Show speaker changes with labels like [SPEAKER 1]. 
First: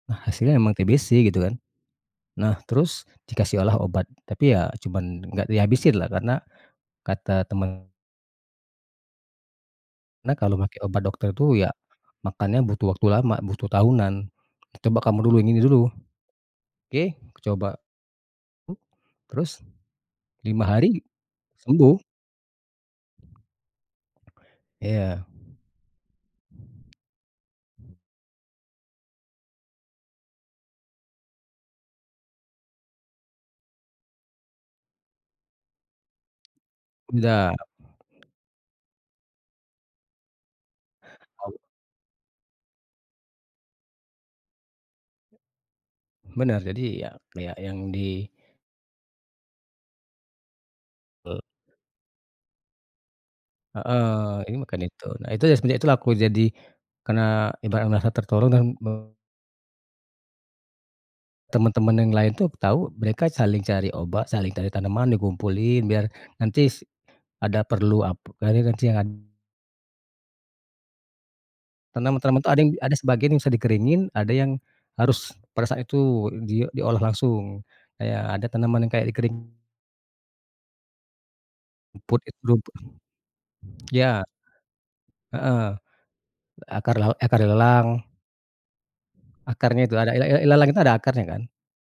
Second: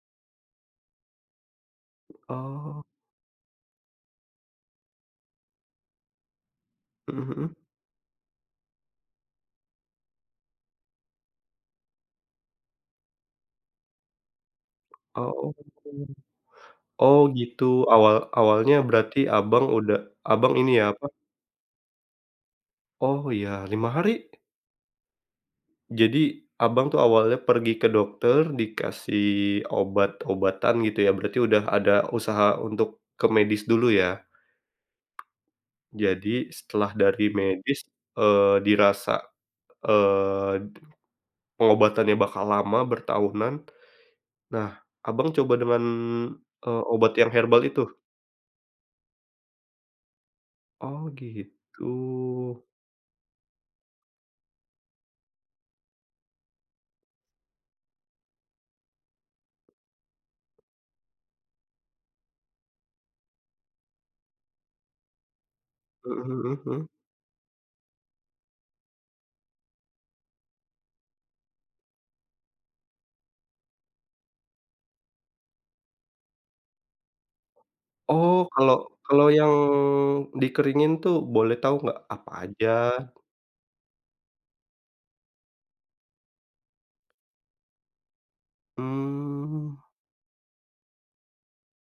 [SPEAKER 1] Nah, hasilnya emang TBC gitu kan. Nah,
[SPEAKER 2] Oh.
[SPEAKER 1] terus dikasih olah obat, tapi ya cuman enggak dihabisinlah karena,
[SPEAKER 2] Mhm
[SPEAKER 1] kata
[SPEAKER 2] mhm.
[SPEAKER 1] temen "Nak, kalau make obat dokter tuh ya, makannya butuh waktu lama, butuh tahunan. Coba kamu dulu
[SPEAKER 2] Oh
[SPEAKER 1] yang ini
[SPEAKER 2] gitu
[SPEAKER 1] dulu." Oke
[SPEAKER 2] oh
[SPEAKER 1] aku
[SPEAKER 2] gitu,
[SPEAKER 1] coba.
[SPEAKER 2] awal awalnya
[SPEAKER 1] Uh.
[SPEAKER 2] berarti
[SPEAKER 1] Terus,
[SPEAKER 2] Abang udah, Abang,
[SPEAKER 1] 5
[SPEAKER 2] ini ya,
[SPEAKER 1] hari,
[SPEAKER 2] apa
[SPEAKER 1] sembuh.
[SPEAKER 2] Oh, ya, 5 hari?
[SPEAKER 1] Iya.
[SPEAKER 2] Jadi, Abang tuh awalnya pergi ke dokter, dikasih obat-obatan, gitu ya, berarti udah ada usaha untuk ke medis dulu ya? Jadi, setelah
[SPEAKER 1] E
[SPEAKER 2] dari
[SPEAKER 1] ndak.
[SPEAKER 2] medis, eee, dirasa, eee,
[SPEAKER 1] [unintelligible]
[SPEAKER 2] pengobatannya bakal lama, bertahunan. Nah, Abang, coba dengan,
[SPEAKER 1] Bener, jadi
[SPEAKER 2] eee,
[SPEAKER 1] ya,
[SPEAKER 2] obat yang
[SPEAKER 1] yak
[SPEAKER 2] herbal
[SPEAKER 1] yang
[SPEAKER 2] itu?
[SPEAKER 1] di
[SPEAKER 2] Oh,
[SPEAKER 1] Eee.
[SPEAKER 2] gitu.
[SPEAKER 1] Heeh, ini makan itu, nah itu ya, semenjak itulah aku jadi karena ibarat merasa tertolong dan me Temen-temen yang lain tuh tahu mereka saling cari obat saling cari tanaman dikumpulin biar
[SPEAKER 2] Mhm mhm
[SPEAKER 1] nanti
[SPEAKER 2] mhm.
[SPEAKER 1] ada perlu apa,. [unintelligible] Tanaman-tanaman itu ada yang ada sebagian yang bisa dikeringin ada yang, harus pada saat itu di diolah langsung. Kayak
[SPEAKER 2] Oh,
[SPEAKER 1] ada
[SPEAKER 2] kalau
[SPEAKER 1] tanaman yang kayak
[SPEAKER 2] kalau
[SPEAKER 1] dikering
[SPEAKER 2] yang dikeringin tuh, boleh tahu enggak
[SPEAKER 1] Rumput
[SPEAKER 2] apa
[SPEAKER 1] itu
[SPEAKER 2] aja?
[SPEAKER 1] rumput. Ya. Heeh, akar la e akar ilalang.
[SPEAKER 2] Mmm.
[SPEAKER 1] Akarnya itu, ada ila ila ilalang itu ada akarnya kan.